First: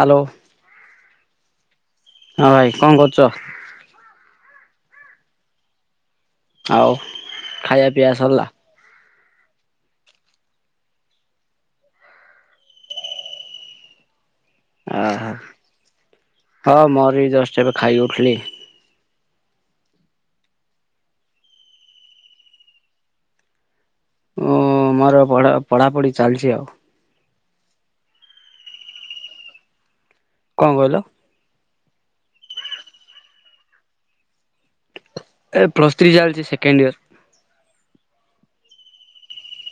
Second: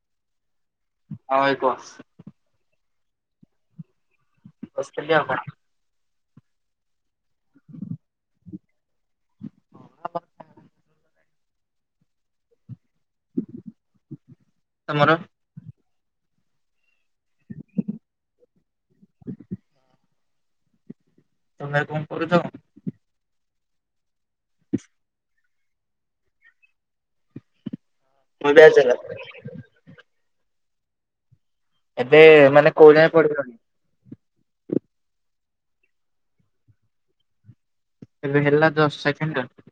Hello. ହଁ ଭାଇ କୁହ। ହଁ ଭାଇ କଁ କରୁଚ। ବସିଥିଲି ଆଉ। [unintelligible] ଆଉ ଖାଇବା ପିଇବା ସରିଲା। ତମର [unintelligible] ହଁ ମୋର ବି ଜଷ୍ଟ୍ ଏବେ ଖାଇକି ଉଠିଲି। ତମେ କଁ କରୁଚ କଁ। ମୁଁ ମର ପଢ଼ା ପଢ଼ାପଢ଼ି ଚାଲିଛି ଆଉ। ମୁଁ [unintelligible] କଁ କହିଲ। ଏବେ ମାନେ କୋଉ ଜାଏ ପଡିଲଣି। ଏ ପ୍ଲସ୍ ଥ୍ରୀ ଚାଲିଛି ସେକେଣ୍ଡ ଇୟର୍। [unintelligible] ହେଲା ଜଷ୍ଟ୍ ସେକେଣ୍ଡ ଇୟର।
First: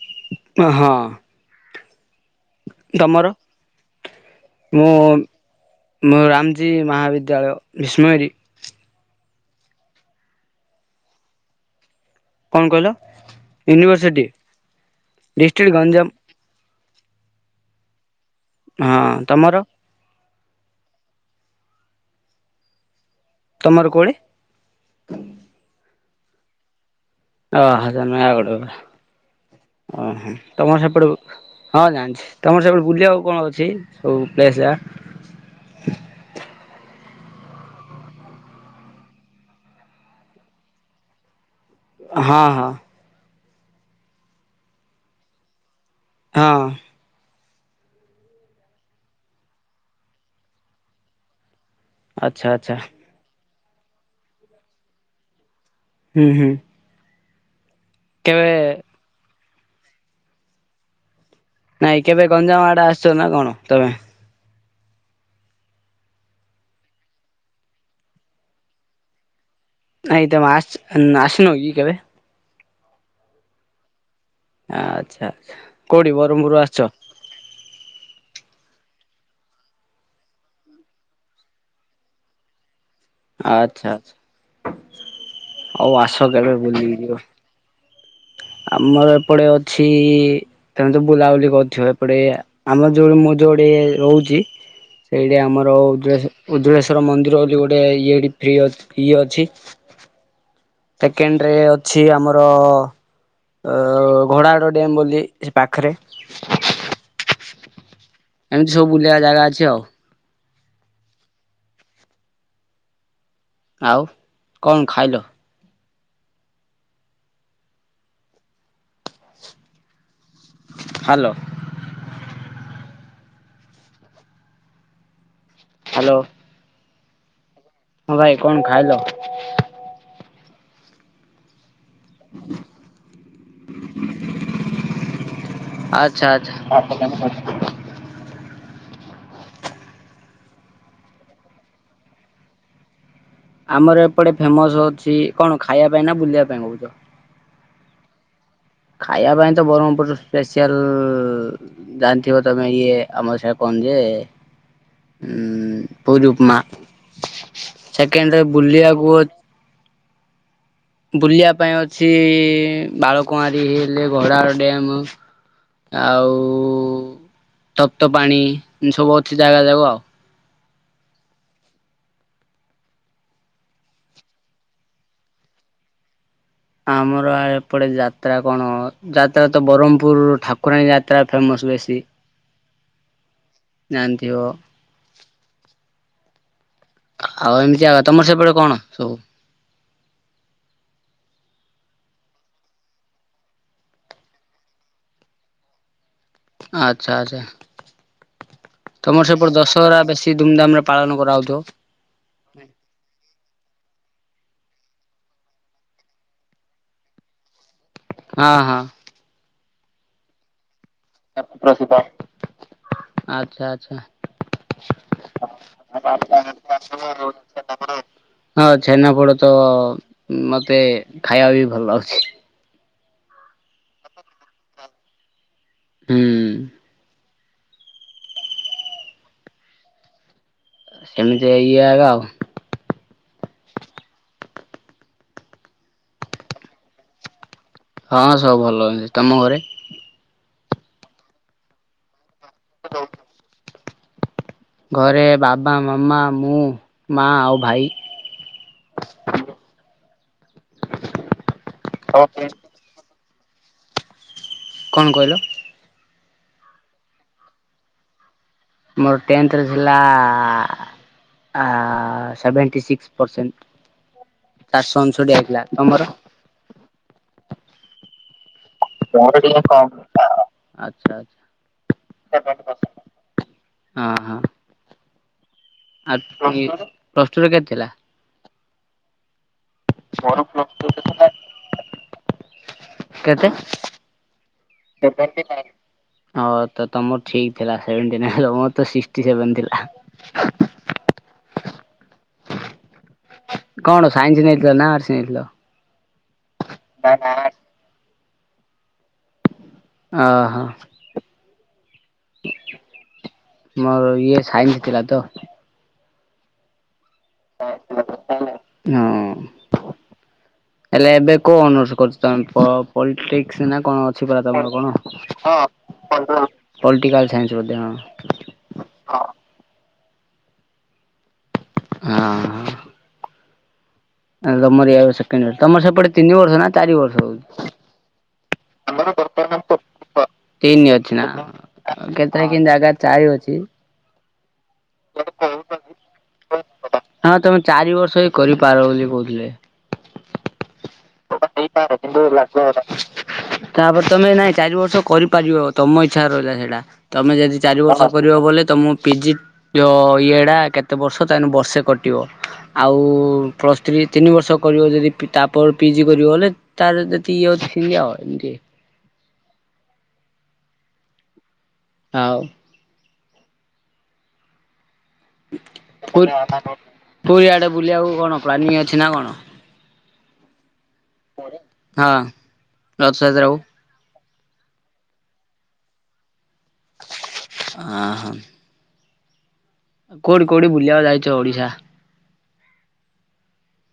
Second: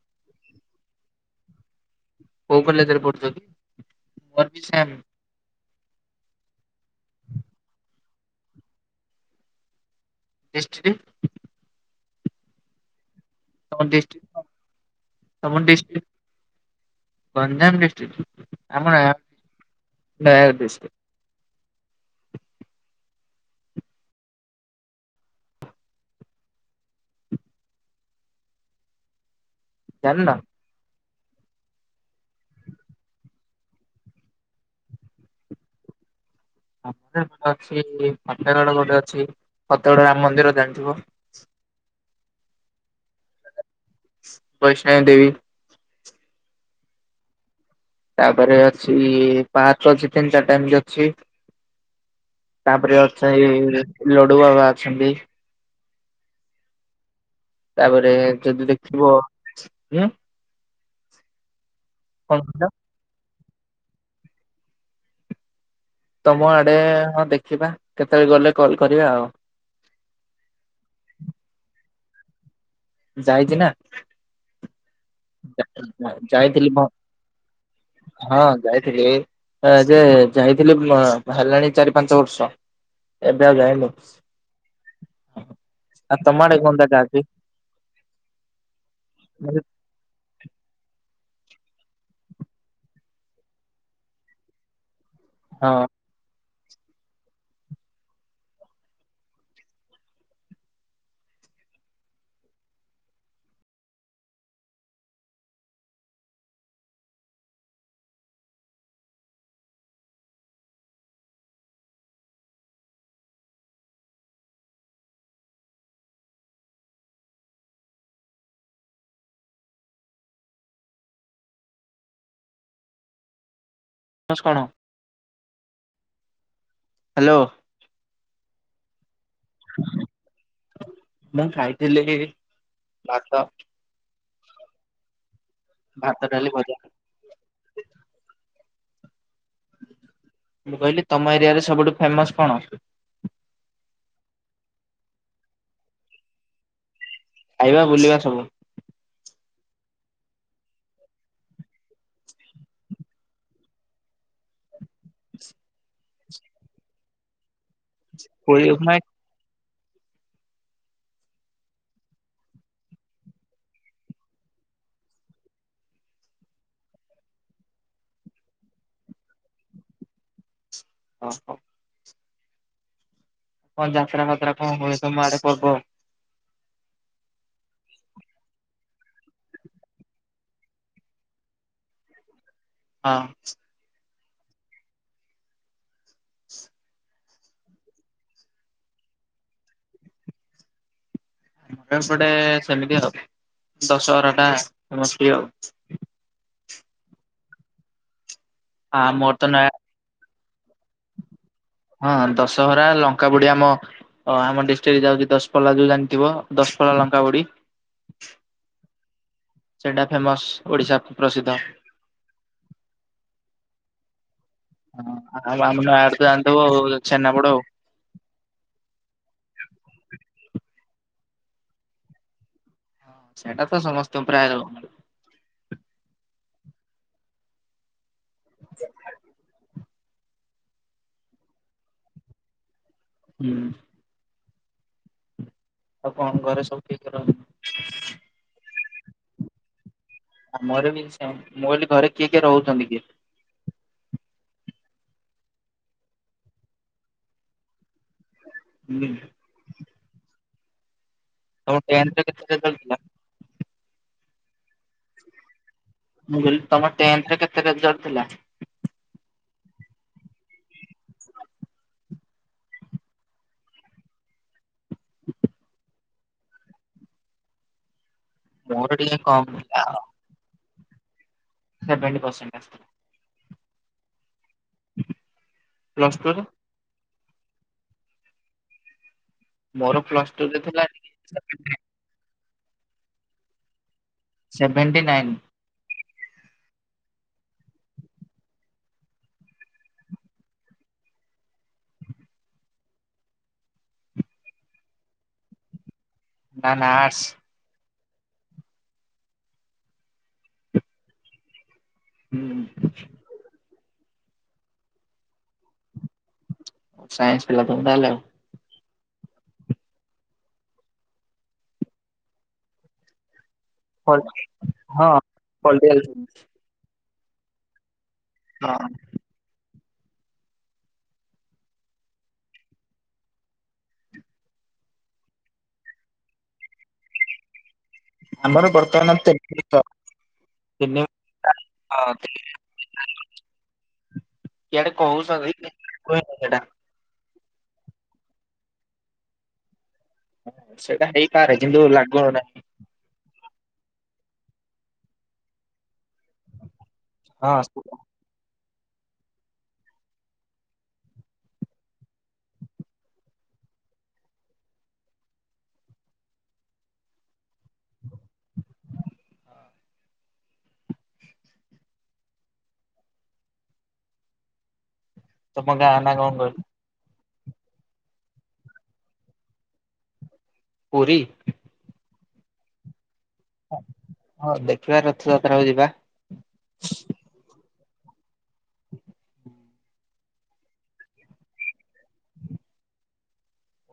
ଅହଁ। କୋଉ କଲେଜରେ ପଡୁଚ କି ମୋରୋ ବି ମୁଁ ସେମ୍ ମୁଁ ରାମଜୀ ମହାବିଦ୍ୟାଳୟ। [unintelligible] [unintelligible] କଁ କହିଲ ତମ ୟୁନିଭର୍ସିଟି ଡିଷ୍ଟ୍ରିକ୍ଟ ତମ [unintelligible] ଡିଷ୍ଟ୍ରିକ୍ଟ ଗଞ୍ଜାମ। ଗଞ୍ଜାମ ହଁ ତମର [unintelligible] ତମର କୋ ଆଡ଼େ [unintelligible] ନୟାଗଡ଼ ପରା ଜାଣିନ ଉଁହୁଁ। ତମର ସେପଟକୁ ହଁ ଜାଣିଛି ତମର [unintelligible] ବୁଲିବାକୁ କଣ ଅଛି ସବୁ ପ୍ଲେସ [unintelligible] ଆମର [unintelligible] ଗୋଟେ ଅଛି [unintelligible] ରାମ ମନ୍ଦିର ଜାଣିଥିବ। ହଁ ହଁ। ବୈଷ୍ଣବୀ ଦେବୀ। ହଁ। ତାପରେ ଅଛି [unintelligible] ଅଛି ତିନି ଚାରିଟା ଏମିତି ଅଛି। ଆଚ୍ଛା ଆଚ୍ଛା ତାପରେ [unintelligible] ଲଡୁ ବାବା ଅଛନ୍ତି। ହୁଁ ହୁଁ। ତାପରେ କେବେ ଯଦି ଦେଖିବ ହୁଁ। ନାଇଁ କେବେ କଣ କହିଲ ଗଞ୍ଜାମ ଆଡେ ଆସିଚ ନା କଣ ତମେ? ତମ ଆଡେ ହଁ ଦେଖିବା କେତେବେଳେ ଗଲେ କଲ୍ କରିବା ଆଉ। ନାଇଁ ତମେ ଆସଚ ଆସିନ କି କେବେ? ଯାଇଚି ନା। ଆଚ୍ଛା ଆଛା ଯା- କୋଉଠି ବରଂପୁର ଯାଇଥିଲି ମ- ଆସିଚ? ହଁ ଯାଇଥିଲି। ଏ ହଁ ଯେ ଯାଇଥିଲି ବା ହେଲାଣି ଚାରି ପାଞ୍ଚ ବର୍ଷ। ଏବେ ଆଉ ଆଚ୍ଛା ଯାଇନି। ଆଚ୍ଛା ହଉ ଆସ ଆ ତମ କେବେ ଆଡେ କଣ ବୁଲିକି ଜାଗା ଯିବ। ଅଛି? ଆମର ଏପଟେ ମୁଁ ଅଛି ତମେ ତ ବୁଲାବୁଲି କରୁଥିବ ଏପଟେ ଆମର ଯୋଉ ମୁଁ ଯୋଉଠି ରହୁଚି ଏଇଠି ହଁ ଆମର ଉଜଳେଶ ଉଜଳେଶ୍ଵର ମନ୍ଦିର ବୋଲି ଗୋଟେ ଇଏ ଟି ଫ୍ରି ଅ ଫ୍ରି ଅଛି। ସେକେଣ୍ଡ ରେ ଅଛି ଆମର ଅ ଘୋଡ଼ାହାଡ ଡ୍ୟାମ୍ ବୋଲି ସେ ପାଖରେ। ଏମିତି ସବୁ ବୁଲିବା ଜାଗା ଅଛି ଆଉ। ଆଉ କଣ ଖାଇଲ? ହାଲୋ। ଫାସ୍ କଣ? ହାଲୋ। ହାଲୋ। ହଁ ଭାଇ କଣ ଖାଇଲ? [inaudible] ମୁଁ ଖାଇଥିଲି କି ଭାତ ଆଚ୍ଛା ଭାତ ଆଚ୍ଛା। ଡାଲି ଭଜା ହଁ ହଁ ହଁ। ମୁଁ କହିଲି ତମ ଏରିଆରେ ସବୁଠୁ ଫେମସ୍ କଣ? ଆମର ଏପଟେ ଫେମସ୍ ହଉଚି କଣ ଖାଇବା ପାଇଁ ନା ବୁଲିବା ପାଇଁ କହୁଚ? ଖାଇବା ବୁଲିବା ସବୁ। ଖାଇବା ପାଇଁ ତ ବରମ୍ପୁର ର ସ୍ପେସିଆଲ୍ ଜାଣିଥିବ ତମେ ଇଏ ଆମର ସେ କଣ ଯେ ଉଁ ପୁରୀ ଉପମା ସେକେଣ୍ଡରେ ପୁରୀ ଉପମା ବୁଲିବାକୁ ବୁଲିବା ପାଇଁ ଅଛି ବାଳକୁଆଁରୀ ହେଲେ ଘୋଡ଼ାହାଡ ଡେମ। ଆଉ ତପ୍ତପାଣି ଏମତି ସବୁ ଅଛି ଜାଗା ଯାକ ଆଉ ଓ ହୋ। କଣ ଯାତ୍ରା ଫାତ୍ରା କଣ ହୁଏ ତମ ଆଡେ ପର୍ବ? ଆମର ଏପଟେ ଯାତ୍ରା କଣ ଯାତ୍ରା ତ ବରମ୍ପୁର ଠାକୁରାଣୀ ଯାତ୍ରା ଫେମସ୍ ବେଶୀ। ହଁ। ଜାଣିଥିବ। ଆଉ ଏମିତି ଆକା ତମର ସେପଟେ କଣ ସବୁ? ଏପଟେ ସେମିତି ଆଉ ଦଶହର ଟା ଫେମସ୍ ଟିକେ ଆଉ। ଆଚ୍ଛା ଆଚ୍ଛା ଆ ତମର ମୋର ତ ସେପଟେ ନୟା ଦଶହରା ବେଶୀ କି ଧୁମ୍ ଧାମ୍ ରେ ପାଳନ କରାଯାଉଥିବ। ହଁ ଦଶହରା ଲଙ୍କା ପୋଡି ଆମ ହଁ ଆମ ଡିଷ୍ଟ୍ରିକ୍ଟରେ ଯାଉଚି ଦଶପଲ୍ଲା ଯୋଉ ଜାଣିଥିବ ଦଶପଲ୍ଲା ଲଙ୍କା ପୋଡି ହଁ ହଁ। ସେଇଟା ଫେମସ୍ ଓଡିଶା ପ୍ରସିଦ୍ଧ ଆଚ୍ଛା ଆଚ୍ଛା। ଆଉ [unintelligible] ଆମ ନୟାଗଡ଼ ତ ଜାଣିଥିବ ଆଉ ଛେନାପୋଡ ଆଉ। ହଁ ଛେନାପୋଡ଼ ତ ମତେ ଖାଇବାକୁ ବି ଭଲ ଲାଗୁଚି। ସେଇଟା ତ ସମସ୍ତଙ୍କୁ ପ୍ରାୟ ହୁଁ। ସେମିତିଆ ଇଏ ଆଗ ଆଉ। ହୁଁ। ଆଉ କଣ ଘରେ ସବୁ ଠିକ ରହି ହଁଁ ସବୁ ଭଲ ଅଛି ତମ ଘରେ? ଆମ ମୋର ବି ସେମ ମୁଁ କହିଲି ଘରେ କିଏ କିଏ ରହୁଛନ୍ତି କିଏ? ଘରେ ବାବା, ମାମା, ମୁଁ, ମାଆ, ଆଉ ଭାଇ। ହୁଁ। ତମ ଟୁନଥରେ କେତେ ରେଜଲ୍ଟ ଥିଲା? କଣ କହିଲ? ମୁଁ କହିଲି ତମ ଟେନଥରେ କେତେ ରେଜଲ୍ଟ ଥିଲା? ମୋର ଟେନ୍ଥରେ ଥିଲା ଆ ସେଭେଣ୍ଟି ସିକ୍ସ ପର୍ସେଣ୍ଟ ଚାରଶ ଅନଷଠି ଆଇଥିଲା ତମର? ମୋର ଟିକେ ଆଛା କମ ଥିଲା ଆଛା। ସେଭେଣ୍ଟି ପରସେଣ୍ଟ ଆସିଥିଲା। ହଁ ହଁ ପ୍ଲସ ଆ ତ ଟୁରେ? ଇଏ ପ୍ଲସ ଟୁରେ କେତେ ଥିଲା? ମୋର ପ୍ଲସ ଟୁ ରେ ଥିଲା କେତେ? Seventy nine seventy five. ହଁ ତ ତମର ଠିକ ଥିଲା ସେଭଣ୍ଟେ ନା ମୋର ତ ସିକ୍ସଟି ସେଭନ ଥିଲା। କଣ ସାଇନ୍ସ ନେଇଥିଲ ନା ଆଟସ୍ ନେଇଥିଲ? ନା ନା ଆଟସ୍। ଓହୋ। ହୁଁ। ମୋର ଇଏ ସାଇନ୍ସ ଥିଲା ତ। ସାଇନ୍ସ ଥିଲା ତ ତାହେଲେ ଆଉ ହଁ। ହେଲେ ଏବେ କୋଉ ଅନର୍ସ କରୁଚ ପ-ପଲିଟିକ୍ସ ନା କଣ ଅଛି ପଲ- ପରା ତମର କଣ ହଁ ପଲିଟିକାଲ ସାଇନ୍ସ ପଲିଟିକାଲ ସାଇନ୍ସ ବୋଧେ ହଁ। ହଁ। ହଁ। ଏ ତମର ଆ ସେକଣ୍ଡ ଇଅର ତମର ସପଟେ ତିନି ବର୍ଷ ନା ଚାରି ବର୍ଷ ହୋଉଚି? ଆମର ବର୍ତ୍ତମାନ [inaudible] ତିନି ଅଛି ନା କେତେ କିନ୍ ଜାଗା ଚାରି ଅଛି। ଇଆଡେ କୋହୁଛନ୍ତି କିନ୍ତୁ [inaudible] ସେଇଟା। ହଁ ତମେ ଚାରି ବର୍ଷ ବି କରିପାର ବୋଲି କୋହୁଥିଲେ ସେଟା ହେଇ ହେଇପାରେ କିନ୍ତୁ ଲାଗୁହେରା ତାପରେ ତମେ ନାଇଁ ଚାରି ବର୍ଷ କରିପାରିବ ତମ ଇଚ୍ଛା ରହିଲା ସେଟା ତମେ ହଁ ଯଦି ଚାରି ସେଇଟା। ବର୍ଷ କରିବ ବୋଲି ତମ ପିଜି ଅ ଇଏଟା କେତେ ବର୍ଷ ତାନେ ବର୍ଷେ କଟିବ। ଆଉ ପ୍ଲସ ଥ୍ରୀ ତିନି ବର୍ଷ କରିବ ଯଦି ପି ତାପରେ ପିଜି କରିବ ହେଲେ ତାର ଯଦି ଇଏ ଅଛି [unintelligible] ଆଉ ତମ ଗାଁ ନା କଣ ପୁରୀ କହିଲ ପୁରୀଆଡେ ବୁଲିବାକୁ କଣ ପ୍ଲାନିଂ ଅଛି ନା କଣ? ପୁରୀ ହଁ ରଥଯାତ୍ରାକୁ? ହଁ ଦେଖିବା ରଥଯାତ୍ରାକୁ ଯିବା। ଆହଁ। ହ କୋଉଠିକି କୋଉଠିକି ବୁଲିବାକୁ ଯାଇଛ ଓଡିଶା?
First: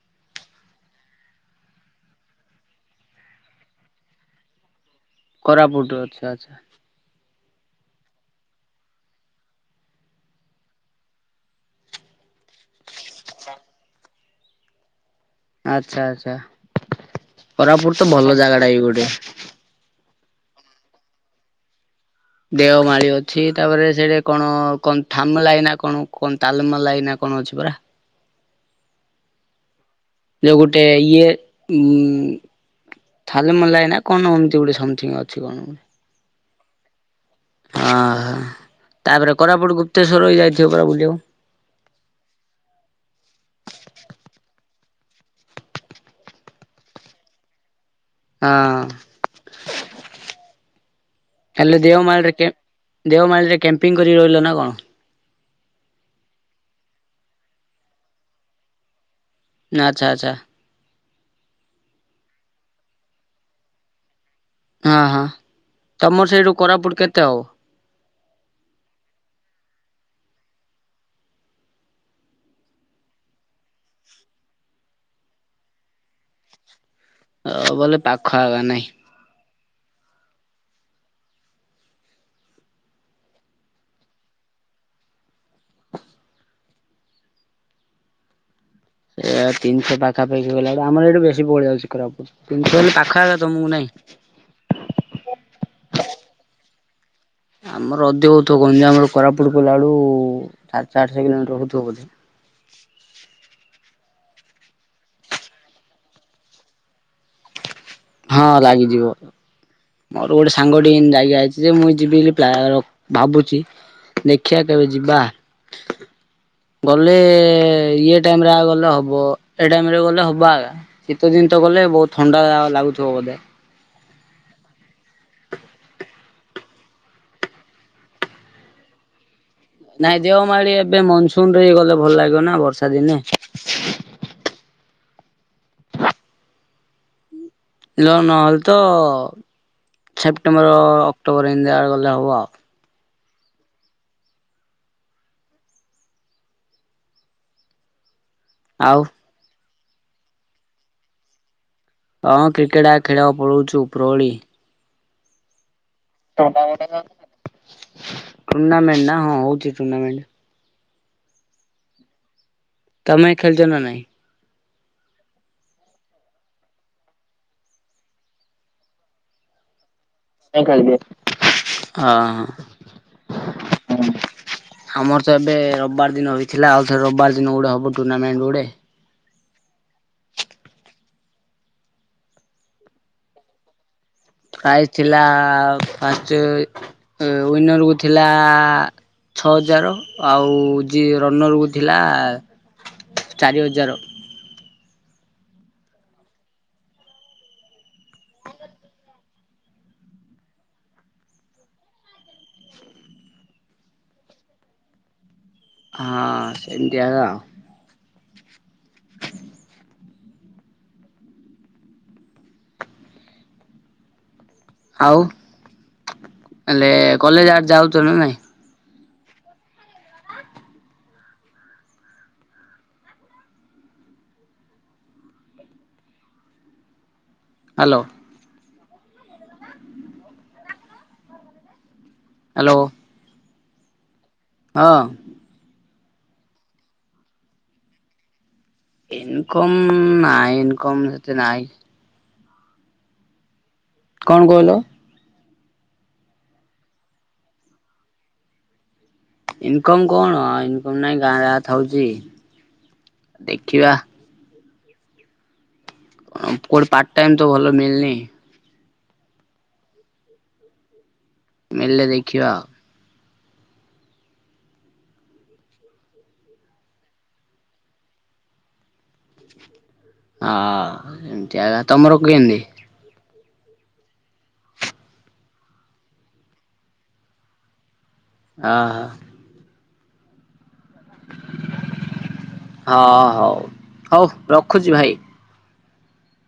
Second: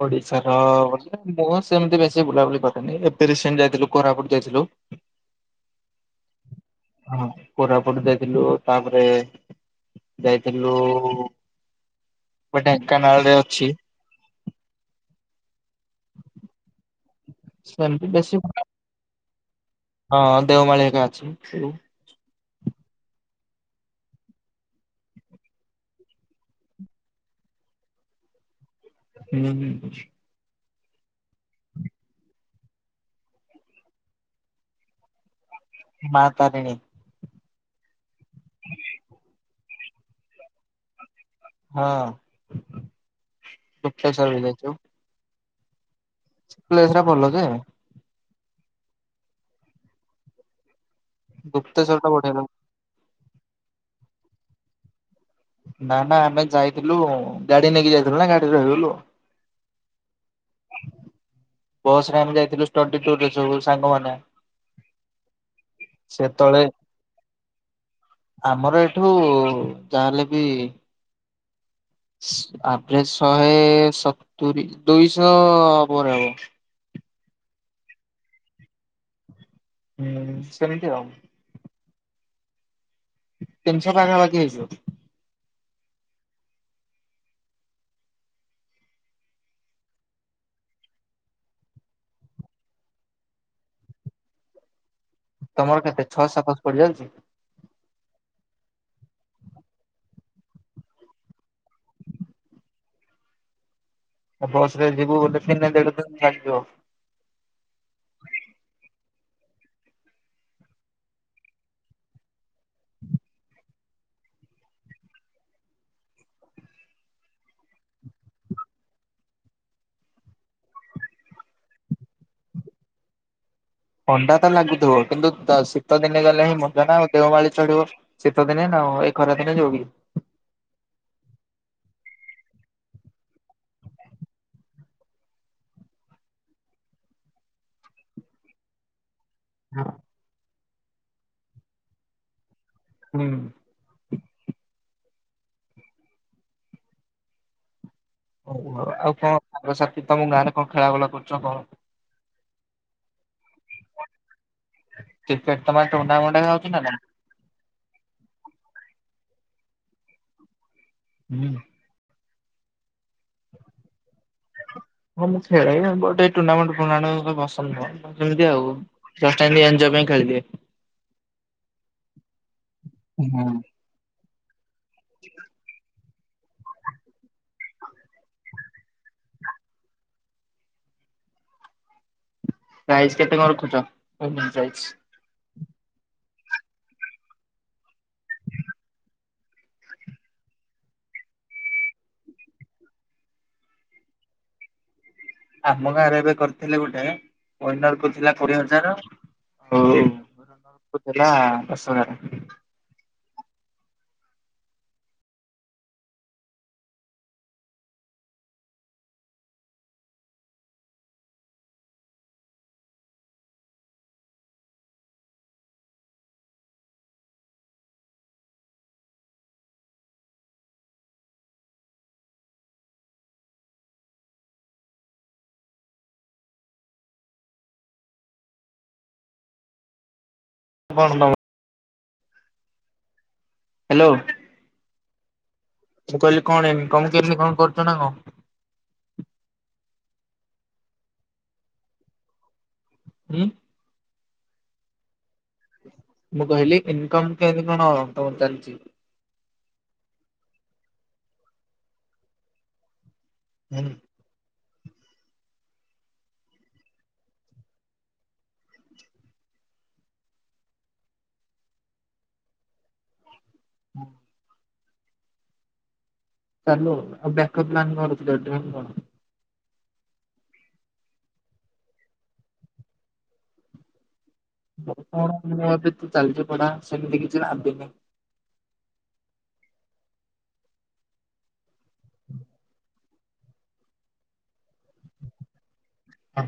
ଓଡିଶାର [inaudible] ମୁଁ ସେମତି ବେଶୀ ବୁଲାବୁଲି କରେନି। ଏବେ ରିଶେଣ୍ଟ ଯାଇଥିଲୁ କୋରାପୁଟ ଯାଇଥିଲୁ। କୋରାପୁଟ ଅଚ୍ଛା, ଆଚ୍ଛା। ହଁ କୋରାପୁଟ ଯାଇଥିଲୁ। ତାପରେ ଯାଇଥିଲୁ ମୁଁ ଢେଙ୍କାନାଳରେ ଅଛି। ଆଚ୍ଛା, ଆଚ୍ଛା କୋରାପୁଟ ସେମିତି ତ ବେଶୀ ଭଲ ଜାଗା ଟା ଏଇ ଗୋଟେ। ହଁ ଦେଓମାଳି ହେକା ଅଛି। [inaudible] ଦେଅମାଳି ଅଛି, ତାପରେ ସେଠି କଣ କନ୍ ଥାମଲାଇ ନା କଣ କଣ ତାଲମଲାଇ ନା କଣ ଅଛି ପରା? ହୁଁ। ଯୋଉ ଗୋଟେ ଇଏ ଉଁ, ଥାଲମଲାଇ ନା କଣ ଏମତି ଗୋଟେ ସମଥିଙ୍ଗ ଅଛି କଣ? ମା ତାରିଣୀ। ଓହୋ, ତାପରେ କୋରାପୁଟ ଗୁପ୍ତେଶ୍ୱର ଏଇ ଯାଇଥିବ ପରା ବୁଲିବାକୁ। ହଁ ଗୁପ୍ତେଶ୍ୱର ବି ଯାଇଛୁ। ପ୍ଲେସ୍ ଟା ଭଲ ଯେ। ହଁ ଖାଲି ଗୁପ୍ତେଶ୍ୱର ଟା ଦେଓମାଳି ବଢିଆ ରେ ଲାଗେ। କେ ଦେଓମାଳିରେ କ୍ୟାମ୍ପିଂ କରିକି ରହିଲ ନା କଣ? ନା ନା ଆମେ ଯାଇଥିଲୁ ଗାଡି ନେଇକି ଯାଇଥିଲୁ ନା। ଗାଡିରେ ରହିଗଲୁ ଆଉ। ନା ଆଚ୍ଛା, ଆଚ୍ଛା। ବସ୍ ରେ ଆମେ ଯାଇଥିଲୁ ଷ୍ଟଡି ଟୁର୍ ରେ ସବୁ ସାଙ୍ଗମାନେ। ହଁ, ହଁ ତୋମର ସେଇଠୁ ସେତେବେଳେ କୋରାପୁଟ କେତେ ହବ? ଆମର ଏଠୁ ଯାହା ହେଲେ ବି ଆଭରେଜ୍ ଶହେ ସତୁରି, ଦୁଇଶହ ପରେ ହବ। ଓ ବୋଲେ ପାଖ ଆଖ ନାହିଁ। ହୁଁ, ସେମିତି ଆଉ। ତିନ ଶହ ପାଖା ପାଖି ହେଇଯିବ। ଏ ତିନିଶହ ପାଖାପାଖି ଗଲାବେଳୁ, ଆମର ଏଠୁ ବେଶୀ ପଡ ଯାଉଛି କୋରାପୁଟ। ତିନ ଶହ ହେଲେ ପାଖ ଆଖ ତୋମକୁ ନାହିଁ। ତୋମର କେତେ ଛଅ ସାତ ଶହ ପଡିଯାଉଛି? ଆମର ଅଧିକ ହଉଥୁବ, ଗଞ୍ଜାମରୁ କୋରାପୁଟ ଗଲାବେଳୁ ସାତଶହ ଆଠଶହ କିଲୋମିଟର ହଉଥୁବ ବୋଧେ। ବସ୍ ରେ ଯିବୁ ବୋଲେ ଦିନେ ଦେଢ ଦିନ ଲାଗ ଯିବ। ହଁ ଲାଗିଯିବ। ମୋର ଗୋଟେ ସାଙ୍ଗ ଟି ଏମତି ଯାଇକି ଆଇଛି ଯେ ମୁଁ ଯିବି ବୋଲି ପ୍ଲାର ଭାବୁଛି। ଦେଖିଆ କେବେ ଯିବା। ଗଲେ ଇଏ ଟାଇମ୍ ରେ ଆ, ଗଲେ ହବ, ଏ ଟାଇମ୍ ରେ ଗଲେ ହବ ଆକା? ଶୀତ ଦିନ ତ ଗଲେ ବହୁତ ଥଣ୍ଡା ଲାଗୁଥିବ ବୋଧେ। ଥଣ୍ଡା ତ ଲାଗୁଥୁବ, କିନ୍ତୁ ତ ଶୀତ ଦିନେ ଗଲେ ହିଁ ମଜା ନା ଆଉ ଦେଓମାଳି ଚଢିବ। ଶୀତ ଦିନେ ନା ଆଉ, ଏ ଖରା ଦିନେ ଯିବକି? ନାଇଁ ଦେଓମାଳି ଏବେ ମନସୁନ୍ ରେ ଗଲେ ଭଲ ଲାଗିବ ନା ବର୍ଷା ଦିନେ। ଲ- ନହେଲେ ତ ହଁ। ସେପ୍ଟେମ୍ବର ଅକ୍ଟୋବର ଏମିତିଆ ଗଲେ ହବ। ହୁଁ। ହଉ ଆ, ଆଉ କଣ ସାଙ୍ଗସାଥୀ ତୋମ ଗାଁରେ କଣ ଖେଳା ବୁଲ କରୁଚ କହ? ଅଁ, କ୍ରିକେଟ୍ ଆ, ଖେଳିବାକୁ ପଳଉଛୁ ଉପରଓଳି। କ୍ରିକେଟ୍ ତୋମ ଗାଁ ରେ ଟୁଣ୍ଣାମେଣ୍ଟ ହେକା ହଉଚି ନା ନାହିଁ? ଟୁର୍ଣ୍ଣାମେଣ୍ଟ ନା ହଁ ହଉଚି ଟୁର୍ଣ୍ଣାମେଣ୍ଟ। ହୁଏନା? ତୋମେ ଖେଳୁଛ ନା ନାହିଁ? ହଁ ମୁଁ ଖେଳେ, ବଟ୍ ଏ ଟୁର୍ଣ୍ଣାମେଣ୍ଟ ଫୁର୍ଣ୍ଣାମେଣ୍ଟ ଏ ସବୁ ପସନ୍ଦ ନୁହଁ, ତ ସେମିତି ଆଉ। ଜଷ୍ଟ ଏମତି ଏନଜୟ ପାଇଁ ଖେଳି ଦିଏ। ହଁ। ଉଁ ହୁଁ। ଆମର ତ ଏବେ ରବିବାର ଦିନ ହୋଇ ଥିଲା ଆଉଥରେ ରବିବାର ଦିନ ଗୁଡ଼େ ହେବ ଟୁର୍ଣ୍ଣାମେଣ୍ଟ ଗୁଡ଼େ। ପ୍ରାଇଜ କେତେ କଣ ରଖୁଛ? ହେଲା ଫାଷ୍ଟ ୱି ୱିନର କୁ ଥିଲା ଛଅ ହଜାର ଆଉ ଯିଏ ରନର କୁ ଥିଲା ଚାରି ହଜାର। ଆମ ଗାଁରେ ଏବେ କରିଥିଲେ ଗୋଟେ ୱିନର କୁ ଥିଲା କୋଡ଼ିଏ ହଜାର ହୋଉ ରନର କୁ ଥିଲା ଦଶ ହଜାରେ। ହଁ ସେମିତି ଦିଆହେଲା। ଆଉ ତାହେଲେ କଲେଜ ଆଡ଼େ ଯାଉଛ ନା ନାଇଁ? ହାଲୋ। [unintelligible] ହାଲୋ। ହାଲୋ। ହଁ। ମୁଁ କହିଲି କଣ ଇନକମ୍ କେମିତି କଣ କରୁଛ ନା କଣ? ଇନକମ୍ ନାଇଁ ଇନକମ୍ ସେତେ ନାଇଁ। ହୁଁ? କଣ କହିଲ? ମୁଁ କହିଲି ଇନ୍ କମ କେମିତି କଣ ତମର ଚାଲିଛି? ଇନକମ୍ କଣ ଇନକମ୍ ନାଇଁ ଗାଁ ଥାଉଛି ହୁଁ ଦେଖିବା। କଣ କୁଆଡ଼େ ପାର୍ଟ ଟାଇମ୍ ତ ଭଲ ମିଳିନି। ମିଳିଲେ ଦେଖିବା ଆଉ। [unintelligible] ଚାଲୁ ଆଉ ବ୍ୟାକଅପ୍ ପ୍ଲାନ୍ କରୁଥିଲେ ଡ୍ରିମ୍ କଣ? ଆ ଏମିତିଆ ତ ତମର କେମିତି? ମୋର କଣ ମୋର ବି ତ ଚାଲିଛି ପଢ଼ା ସେମିତି କିଛି ଭାବିନି। ଆ ହା। ହ ହଉ ହଉ ରଖୁଛି ଭାଇ। ହଁ।